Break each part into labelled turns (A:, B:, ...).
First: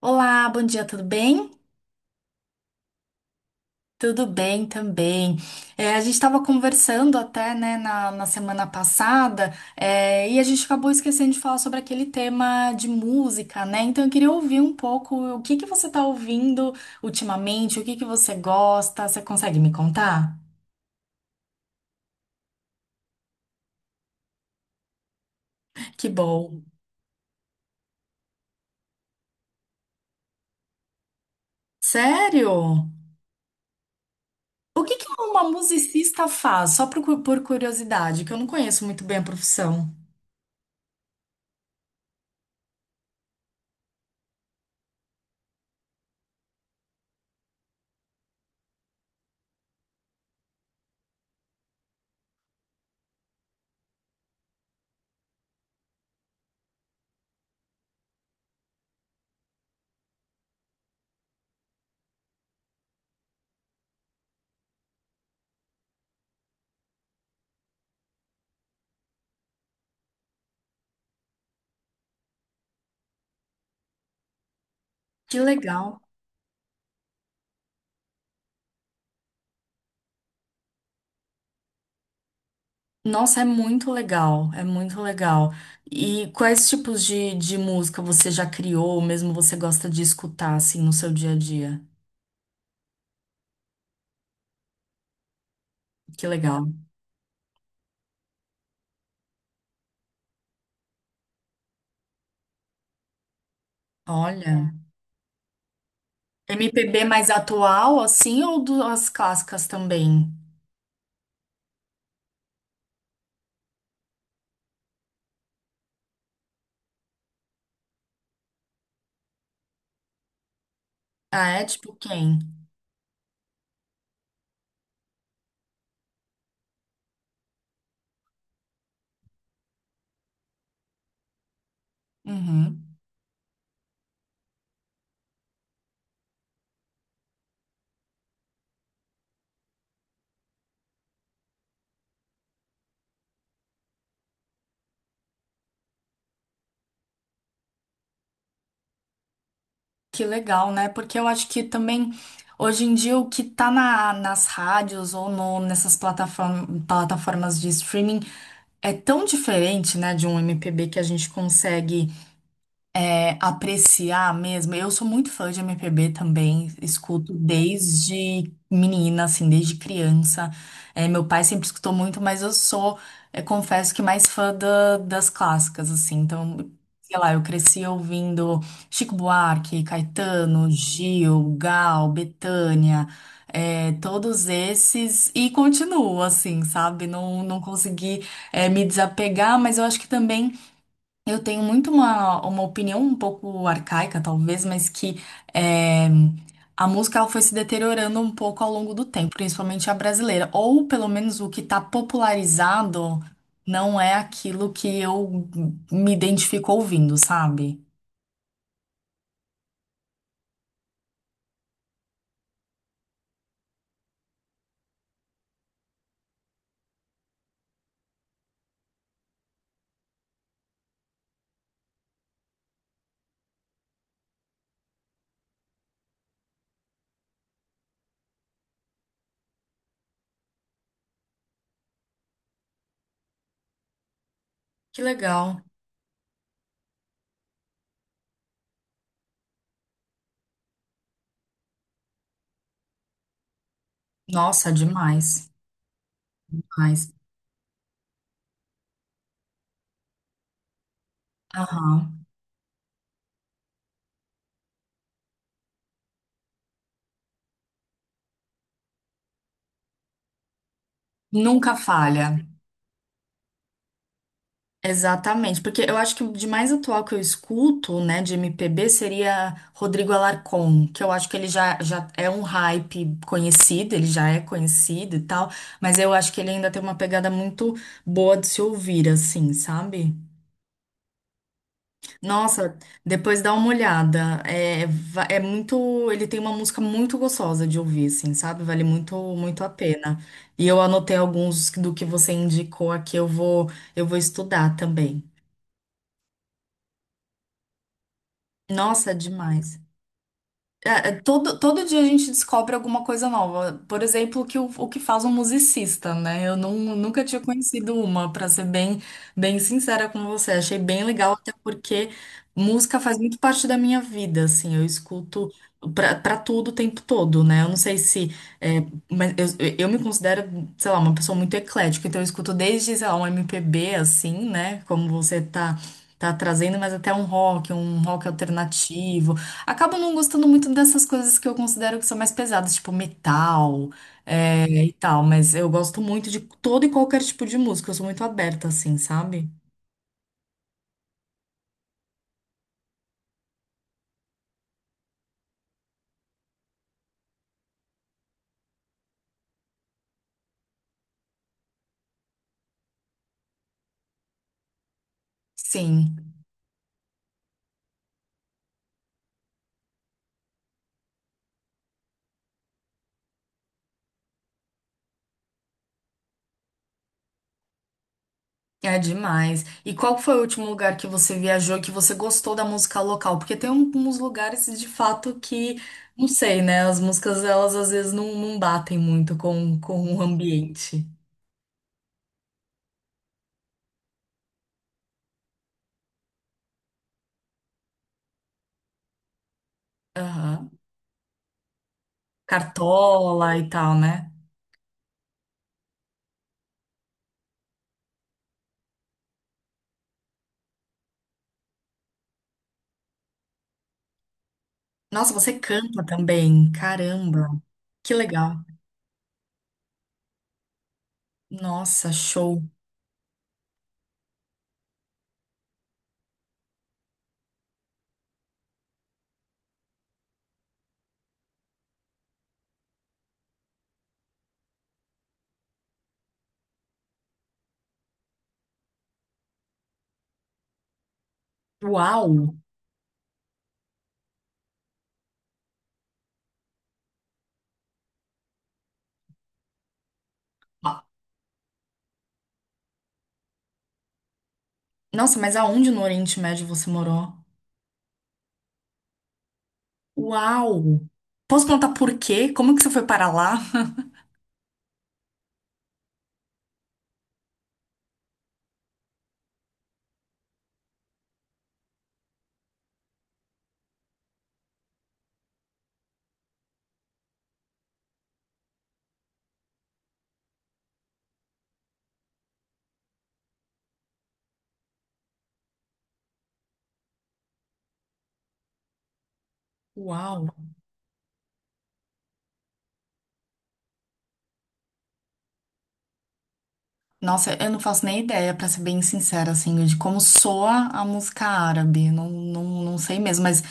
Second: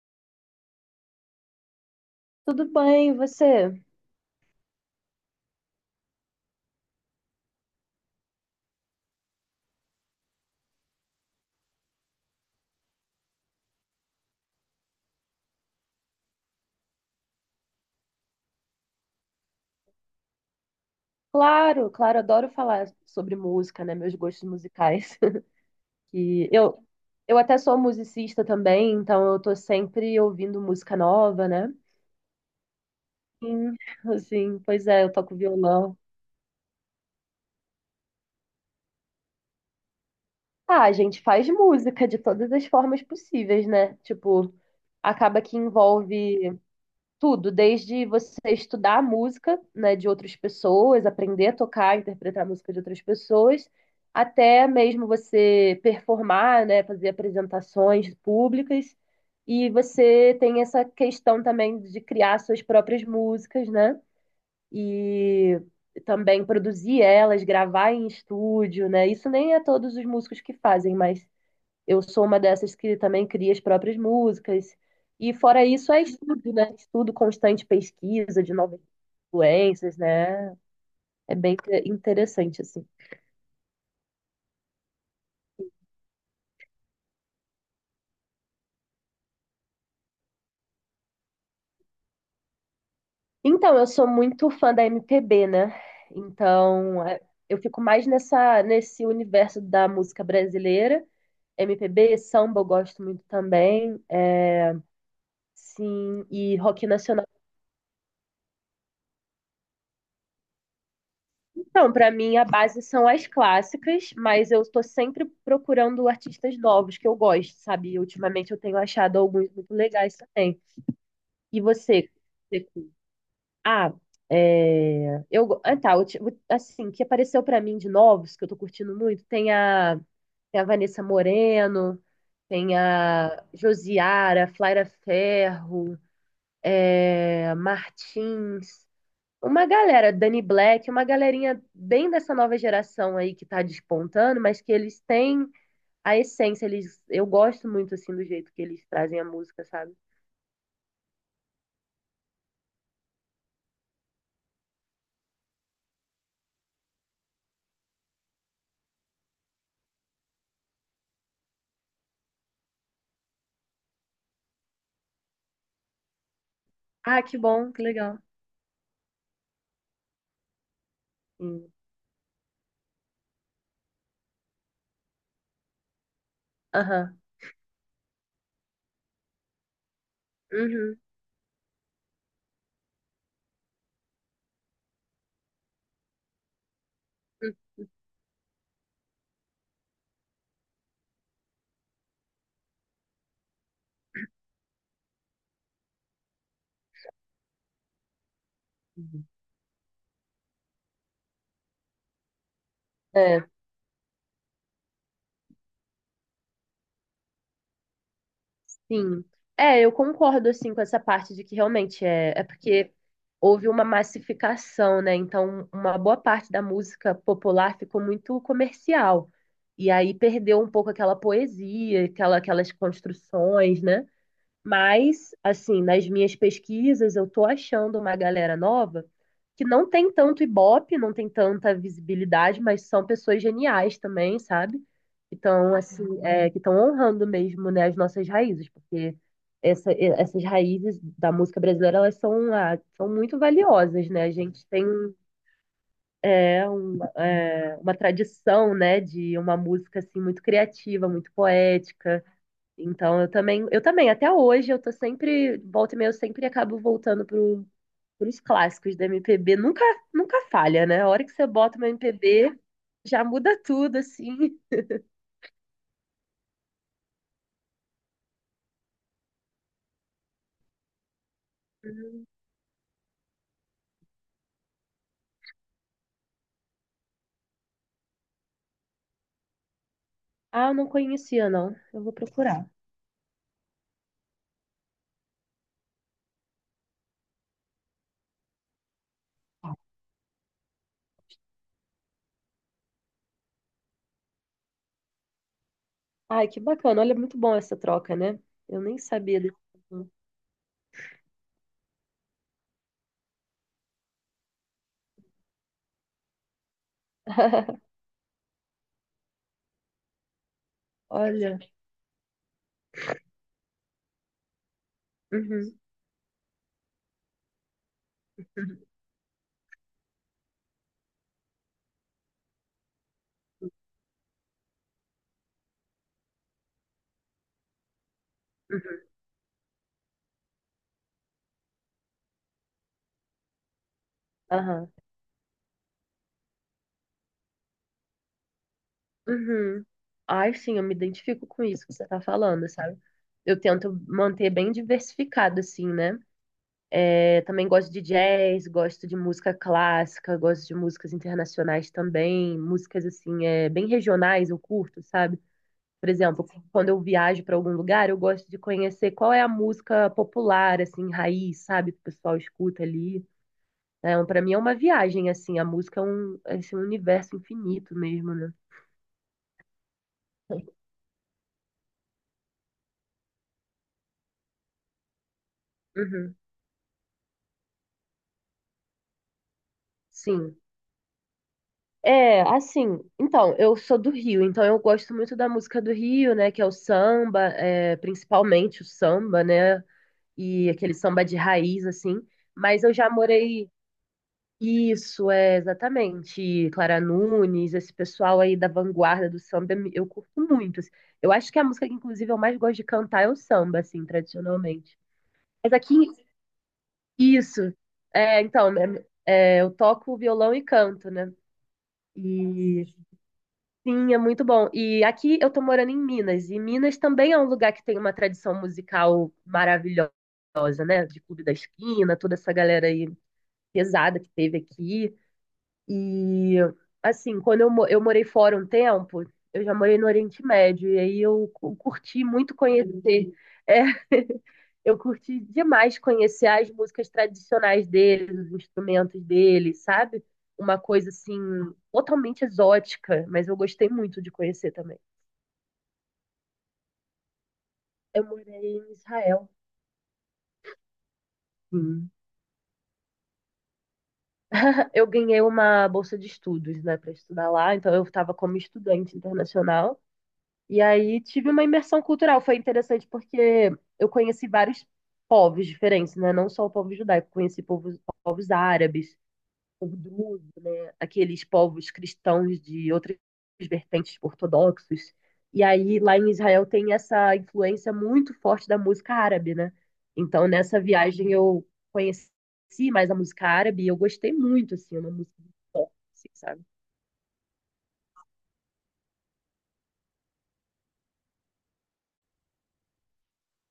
A: Olá, bom dia, tudo bem?
B: Tudo bem, e você?
A: Tudo bem também. A gente estava conversando até, né, na semana passada, e a gente acabou esquecendo de falar sobre aquele tema de música, né? Então eu queria ouvir um pouco o que que você está ouvindo ultimamente, o que que você gosta, você consegue me contar?
B: Claro, claro, adoro falar sobre música, né? Meus gostos musicais.
A: Que
B: E
A: bom.
B: eu, eu até sou musicista também, então eu tô sempre ouvindo música nova, né?
A: Sério?
B: Sim, assim,
A: O
B: pois
A: que
B: é,
A: que
B: eu toco
A: uma
B: violão.
A: musicista faz? Por curiosidade, que eu não conheço muito bem a profissão.
B: Ah, a gente faz música de todas as formas possíveis, né? Tipo, acaba que envolve. Tudo, desde você estudar a música, né, de outras pessoas, aprender a tocar, interpretar a música de outras pessoas, até mesmo você performar, né, fazer apresentações públicas. E você tem essa questão também de criar suas próprias músicas, né? E também produzir elas, gravar em estúdio, né? Isso nem é todos os músicos que fazem, mas eu sou uma dessas que também cria as próprias músicas. E
A: Que
B: fora isso,
A: legal.
B: é estudo, né? Estudo constante, pesquisa de novas influências, né? É bem interessante, assim.
A: Nossa, é muito legal, é muito legal. E quais tipos de música você já criou, ou mesmo você gosta de escutar, assim, no seu dia a dia?
B: Então, eu sou muito fã da MPB, né?
A: Que legal.
B: Então, é, eu fico mais nesse universo da música brasileira. MPB, samba eu gosto muito também.
A: Olha,
B: É, sim, e rock
A: MPB
B: nacional.
A: mais atual, assim, ou das clássicas também?
B: Então, para mim, a base são as clássicas, mas eu estou sempre procurando artistas novos que eu gosto, sabe? E ultimamente eu tenho achado alguns muito legais também.
A: Ah,
B: E
A: é? Tipo
B: você?
A: quem?
B: Você curte? Ah, é... eu go- ah, tá, ulti- assim, que apareceu para mim de novos, que eu tô curtindo muito, tem a Vanessa Moreno, tem
A: Uhum.
B: a Josiara, Flaira Ferro, é... Martins. Uma galera, Danny Black, uma galerinha bem dessa nova geração aí que tá despontando, mas que eles têm a essência, eles, eu gosto muito assim do jeito que eles trazem a música, sabe?
A: Que legal, né? Porque eu acho que também, hoje em dia, o que tá na, nas rádios ou no, plataformas de streaming é tão diferente, né, de um MPB que a gente consegue apreciar mesmo. Eu sou muito fã de MPB também,
B: Ah,
A: escuto
B: que bom, que legal.
A: desde menina, assim, desde criança. É, meu pai sempre
B: Sim.
A: escutou muito, mas confesso que mais fã das clássicas, assim. Então, sei
B: Aham.
A: lá, eu cresci ouvindo Chico Buarque, Caetano,
B: Uhum.
A: Gil, Gal, Bethânia, é, todos esses, e continuo, assim, sabe? Não, consegui, me desapegar, mas eu acho que também eu tenho muito uma opinião um pouco arcaica, talvez, mas que é, a música ela foi se deteriorando um pouco ao longo do
B: Uhum.
A: tempo, principalmente a brasileira. Ou pelo menos o que está popularizado
B: É.
A: não é aquilo que eu me identifico ouvindo, sabe?
B: Sim. É, eu concordo assim com essa parte de que realmente é porque houve uma massificação, né? Então, uma boa parte da música popular ficou muito comercial. E aí perdeu um pouco aquela poesia, aquelas construções, né? Mas, assim, nas minhas pesquisas, eu tô achando uma galera nova que não tem tanto ibope, não tem tanta visibilidade, mas são pessoas geniais também, sabe?
A: Que
B: Que
A: legal.
B: estão, assim, é, que estão honrando mesmo, né, as nossas raízes, porque essas raízes da música brasileira, elas são, ah, são muito valiosas, né? A gente
A: Nossa,
B: tem
A: demais. Demais.
B: uma tradição, né, de uma música, assim, muito criativa, muito
A: Aham.
B: poética, então eu também, até hoje eu tô sempre, volta e meia, eu sempre acabo voltando pro, pros clássicos da MPB. Nunca falha, né? A hora que você
A: Nunca
B: bota uma
A: falha.
B: MPB, já muda tudo, assim.
A: Exatamente, porque eu acho que o de mais atual que eu escuto, né, de MPB seria Rodrigo Alarcon, que eu acho que ele já
B: Hum.
A: é um hype conhecido, ele já é conhecido e tal, mas eu acho que ele ainda tem uma pegada muito boa de se ouvir, assim, sabe?
B: Ah, eu não conhecia, não. Eu vou procurar.
A: Nossa, depois dá uma olhada, é muito, ele tem uma música muito gostosa de ouvir, assim, sabe? Vale muito, muito a pena. E eu anotei alguns do que você indicou aqui, eu vou estudar também.
B: Ai, que bacana. Olha, muito bom essa troca, né? Eu nem
A: Nossa, é
B: sabia desse.
A: demais. Todo dia a gente descobre alguma coisa nova. Por exemplo, que, o que faz um musicista, né? Eu não, Nunca tinha conhecido uma, para ser bem sincera com você. Achei bem legal, até
B: Olha.
A: porque música faz muito parte da minha vida, assim. Eu escuto
B: Uhum,
A: pra tudo o tempo todo, né? Eu não sei se. É, mas eu me considero, sei lá, uma pessoa muito eclética. Então eu escuto desde, sei lá, um MPB, assim, né? Como você tá. Tá trazendo, mas até um rock
B: uhum,
A: alternativo. Acabo não gostando muito dessas coisas que eu considero que são mais pesadas, tipo metal, é,
B: aham,
A: e tal, mas eu gosto muito de todo e qualquer tipo de música, eu sou muito aberta, assim, sabe?
B: uhum. Ai, sim, eu me identifico com isso que você tá falando, sabe? Eu tento manter bem diversificado, assim, né? É, também gosto de jazz, gosto de música clássica, gosto de músicas internacionais também, músicas assim, é, bem regionais eu curto, sabe? Por
A: Sim,
B: exemplo, quando eu viajo para algum lugar, eu gosto de conhecer qual é a música popular, assim, raiz, sabe? Que o pessoal escuta ali. É, para mim é uma viagem, assim, a música é um, é, assim, um universo infinito mesmo, né?
A: é demais. E qual foi o último lugar que você viajou que você gostou da música local? Porque tem alguns lugares de fato que, não
B: Uhum,
A: sei, né? As músicas elas às vezes não, não batem muito com o
B: sim.
A: ambiente.
B: É, assim, então, eu sou do Rio, então eu gosto muito da música do Rio, né, que é o samba, é, principalmente o samba, né, e
A: Aham.
B: aquele samba de raiz, assim, mas eu já
A: Cartola e
B: morei,
A: tal, né?
B: isso, é, exatamente, Clara Nunes, esse pessoal aí da vanguarda do samba, eu curto muito, assim. Eu acho que a música que, inclusive, eu mais gosto de cantar é o samba, assim, tradicionalmente.
A: Nossa, você
B: Mas aqui,
A: canta também. Caramba,
B: isso,
A: que
B: é,
A: legal.
B: então, é, eu toco violão e canto, né,
A: Nossa, show.
B: e... Sim, é muito bom. E aqui eu tô morando em Minas, e Minas também é um lugar que tem uma tradição musical maravilhosa, né? De Clube da Esquina, toda essa galera aí pesada que teve aqui. E assim, eu morei fora um tempo, eu já morei no Oriente Médio, e aí eu curti
A: Uau!
B: muito conhecer. É, eu curti demais conhecer as músicas tradicionais deles, os instrumentos deles, sabe? Uma
A: Ah,
B: coisa assim totalmente exótica, mas eu gostei muito de conhecer também.
A: nossa, mas aonde no Oriente Médio você morou?
B: Eu morei em Israel.
A: Uau! Posso contar
B: Sim.
A: por quê? Como que você foi para lá?
B: Eu ganhei uma bolsa de estudos, né, para estudar lá, então eu estava como estudante internacional. E aí tive uma imersão cultural, foi interessante porque eu conheci vários povos diferentes, né? Não só o povo judaico, povos árabes, povo druso, né? Aqueles povos cristãos de outras vertentes ortodoxos. E aí lá em Israel tem essa influência muito forte da música árabe, né?
A: Uau!
B: Então nessa viagem eu conheci mais a música árabe e eu gostei muito, assim, é uma música muito forte, assim, sabe?
A: Nossa, eu não faço nem ideia, pra ser bem sincera, assim, de como soa a música árabe. Não, sei mesmo, mas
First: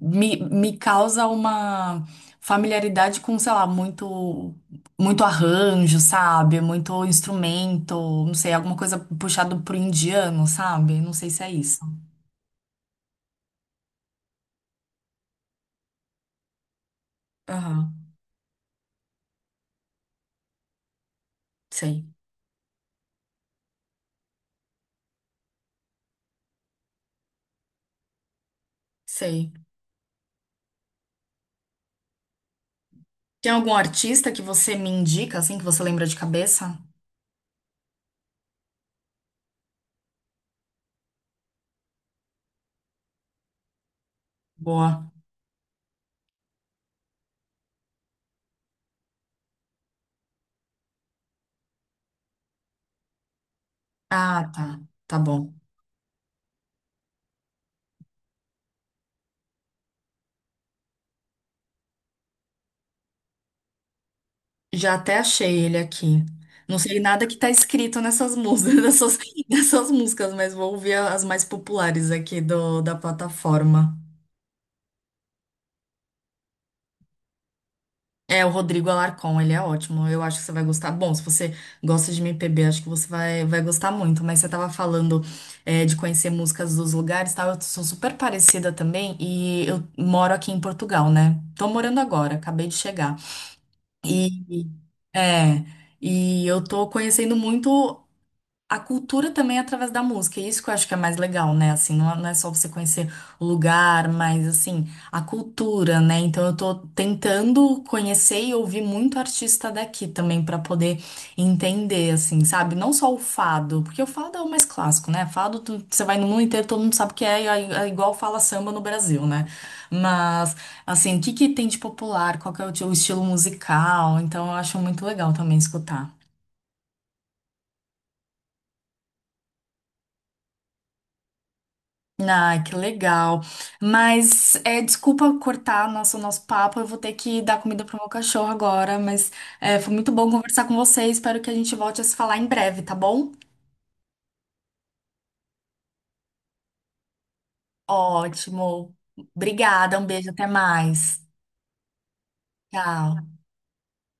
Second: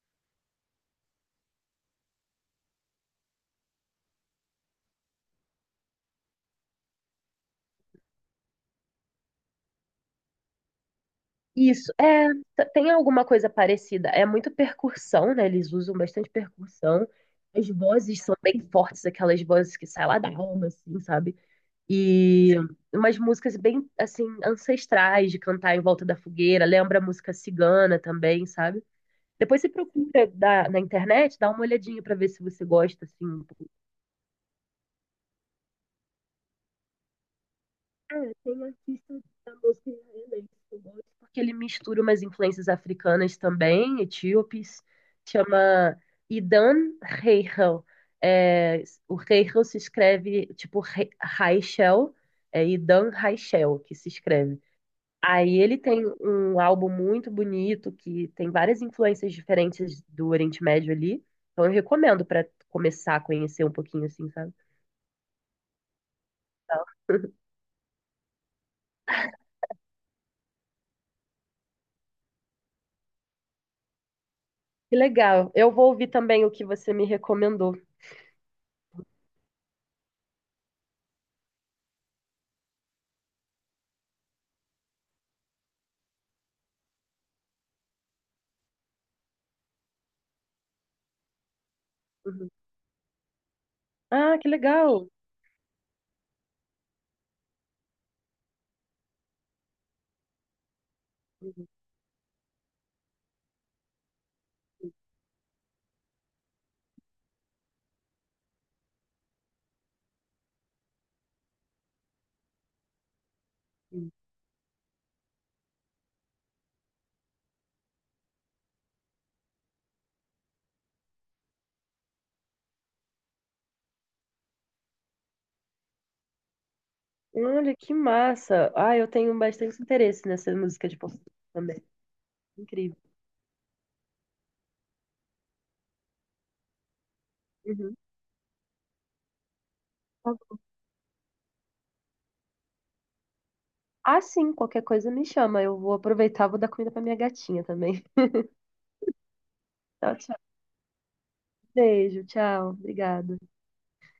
A: me causa uma familiaridade com, sei lá, muito, muito arranjo, sabe? Muito instrumento, não sei, alguma coisa puxado pro indiano, sabe? Não sei se é isso.
B: Isso, é, tem alguma coisa parecida. É muito percussão, né? Eles usam bastante percussão. As
A: Aham.
B: vozes são bem fortes, aquelas vozes que saem lá da alma, assim, sabe?
A: Sei,
B: E umas músicas bem, assim, ancestrais de cantar em volta da fogueira. Lembra a música cigana também, sabe?
A: sei.
B: Depois você procura na internet, dá uma olhadinha pra ver se você gosta, assim. Um
A: Tem
B: pouco.
A: algum artista que você me indica, assim, que você lembra de cabeça?
B: É, tem um artista da música israelense que eu gosto, porque ele mistura umas influências africanas também, etíopes.
A: Boa.
B: Chama Idan Reichel. É, o Reichel se escreve, tipo, Raichel. É Idan Raichel que se
A: Ah,
B: escreve.
A: tá. Tá bom.
B: Aí ele tem um álbum muito bonito que tem várias influências diferentes do Oriente Médio ali. Então eu recomendo para começar a conhecer um pouquinho assim, sabe?
A: Já até achei ele aqui. Não
B: Tá.
A: sei nada que tá escrito nessas músicas, nessas músicas, mas vou ouvir as mais populares aqui do, da plataforma.
B: Que legal. Eu vou ouvir também o que você me recomendou.
A: É, o Rodrigo Alarcon, ele é ótimo. Eu acho que você vai gostar. Bom, se você gosta de MPB, acho que você vai gostar muito. Mas você tava falando, é, de conhecer músicas dos lugares, e tal. Eu sou super parecida também e eu moro aqui em Portugal, né? Tô morando agora,
B: Uhum.
A: acabei de chegar.
B: Ah, que
A: E,
B: legal.
A: é, e eu tô conhecendo muito. A cultura também é através da música, é isso que eu acho que é mais legal, né? Assim, não é só você conhecer o lugar, mas assim, a cultura, né? Então eu tô tentando conhecer e ouvir muito artista daqui também pra poder entender, assim, sabe? Não só o fado, porque o
B: Uhum.
A: fado é o mais clássico, né? Fado, você vai no mundo inteiro, todo mundo sabe o que é, é igual fala samba no Brasil, né? Mas, assim, o que que tem de popular? Qual que é o teu estilo musical? Então eu acho muito legal também escutar.
B: Olha, que massa. Ah, eu tenho bastante interesse nessa música de português também.
A: Ah, que
B: Incrível.
A: legal. Mas é, desculpa cortar nosso papo, eu vou ter que dar comida pro
B: Uhum.
A: meu cachorro agora, mas é, foi muito bom conversar com você, espero que a gente volte a se falar em breve, tá bom?
B: Ah, sim, qualquer coisa me chama. Eu vou aproveitar, vou dar comida pra minha gatinha também.
A: Ótimo. Obrigada, um
B: Tchau,
A: beijo,
B: tchau.
A: até mais.
B: Beijo, tchau.
A: Tchau.
B: Obrigada.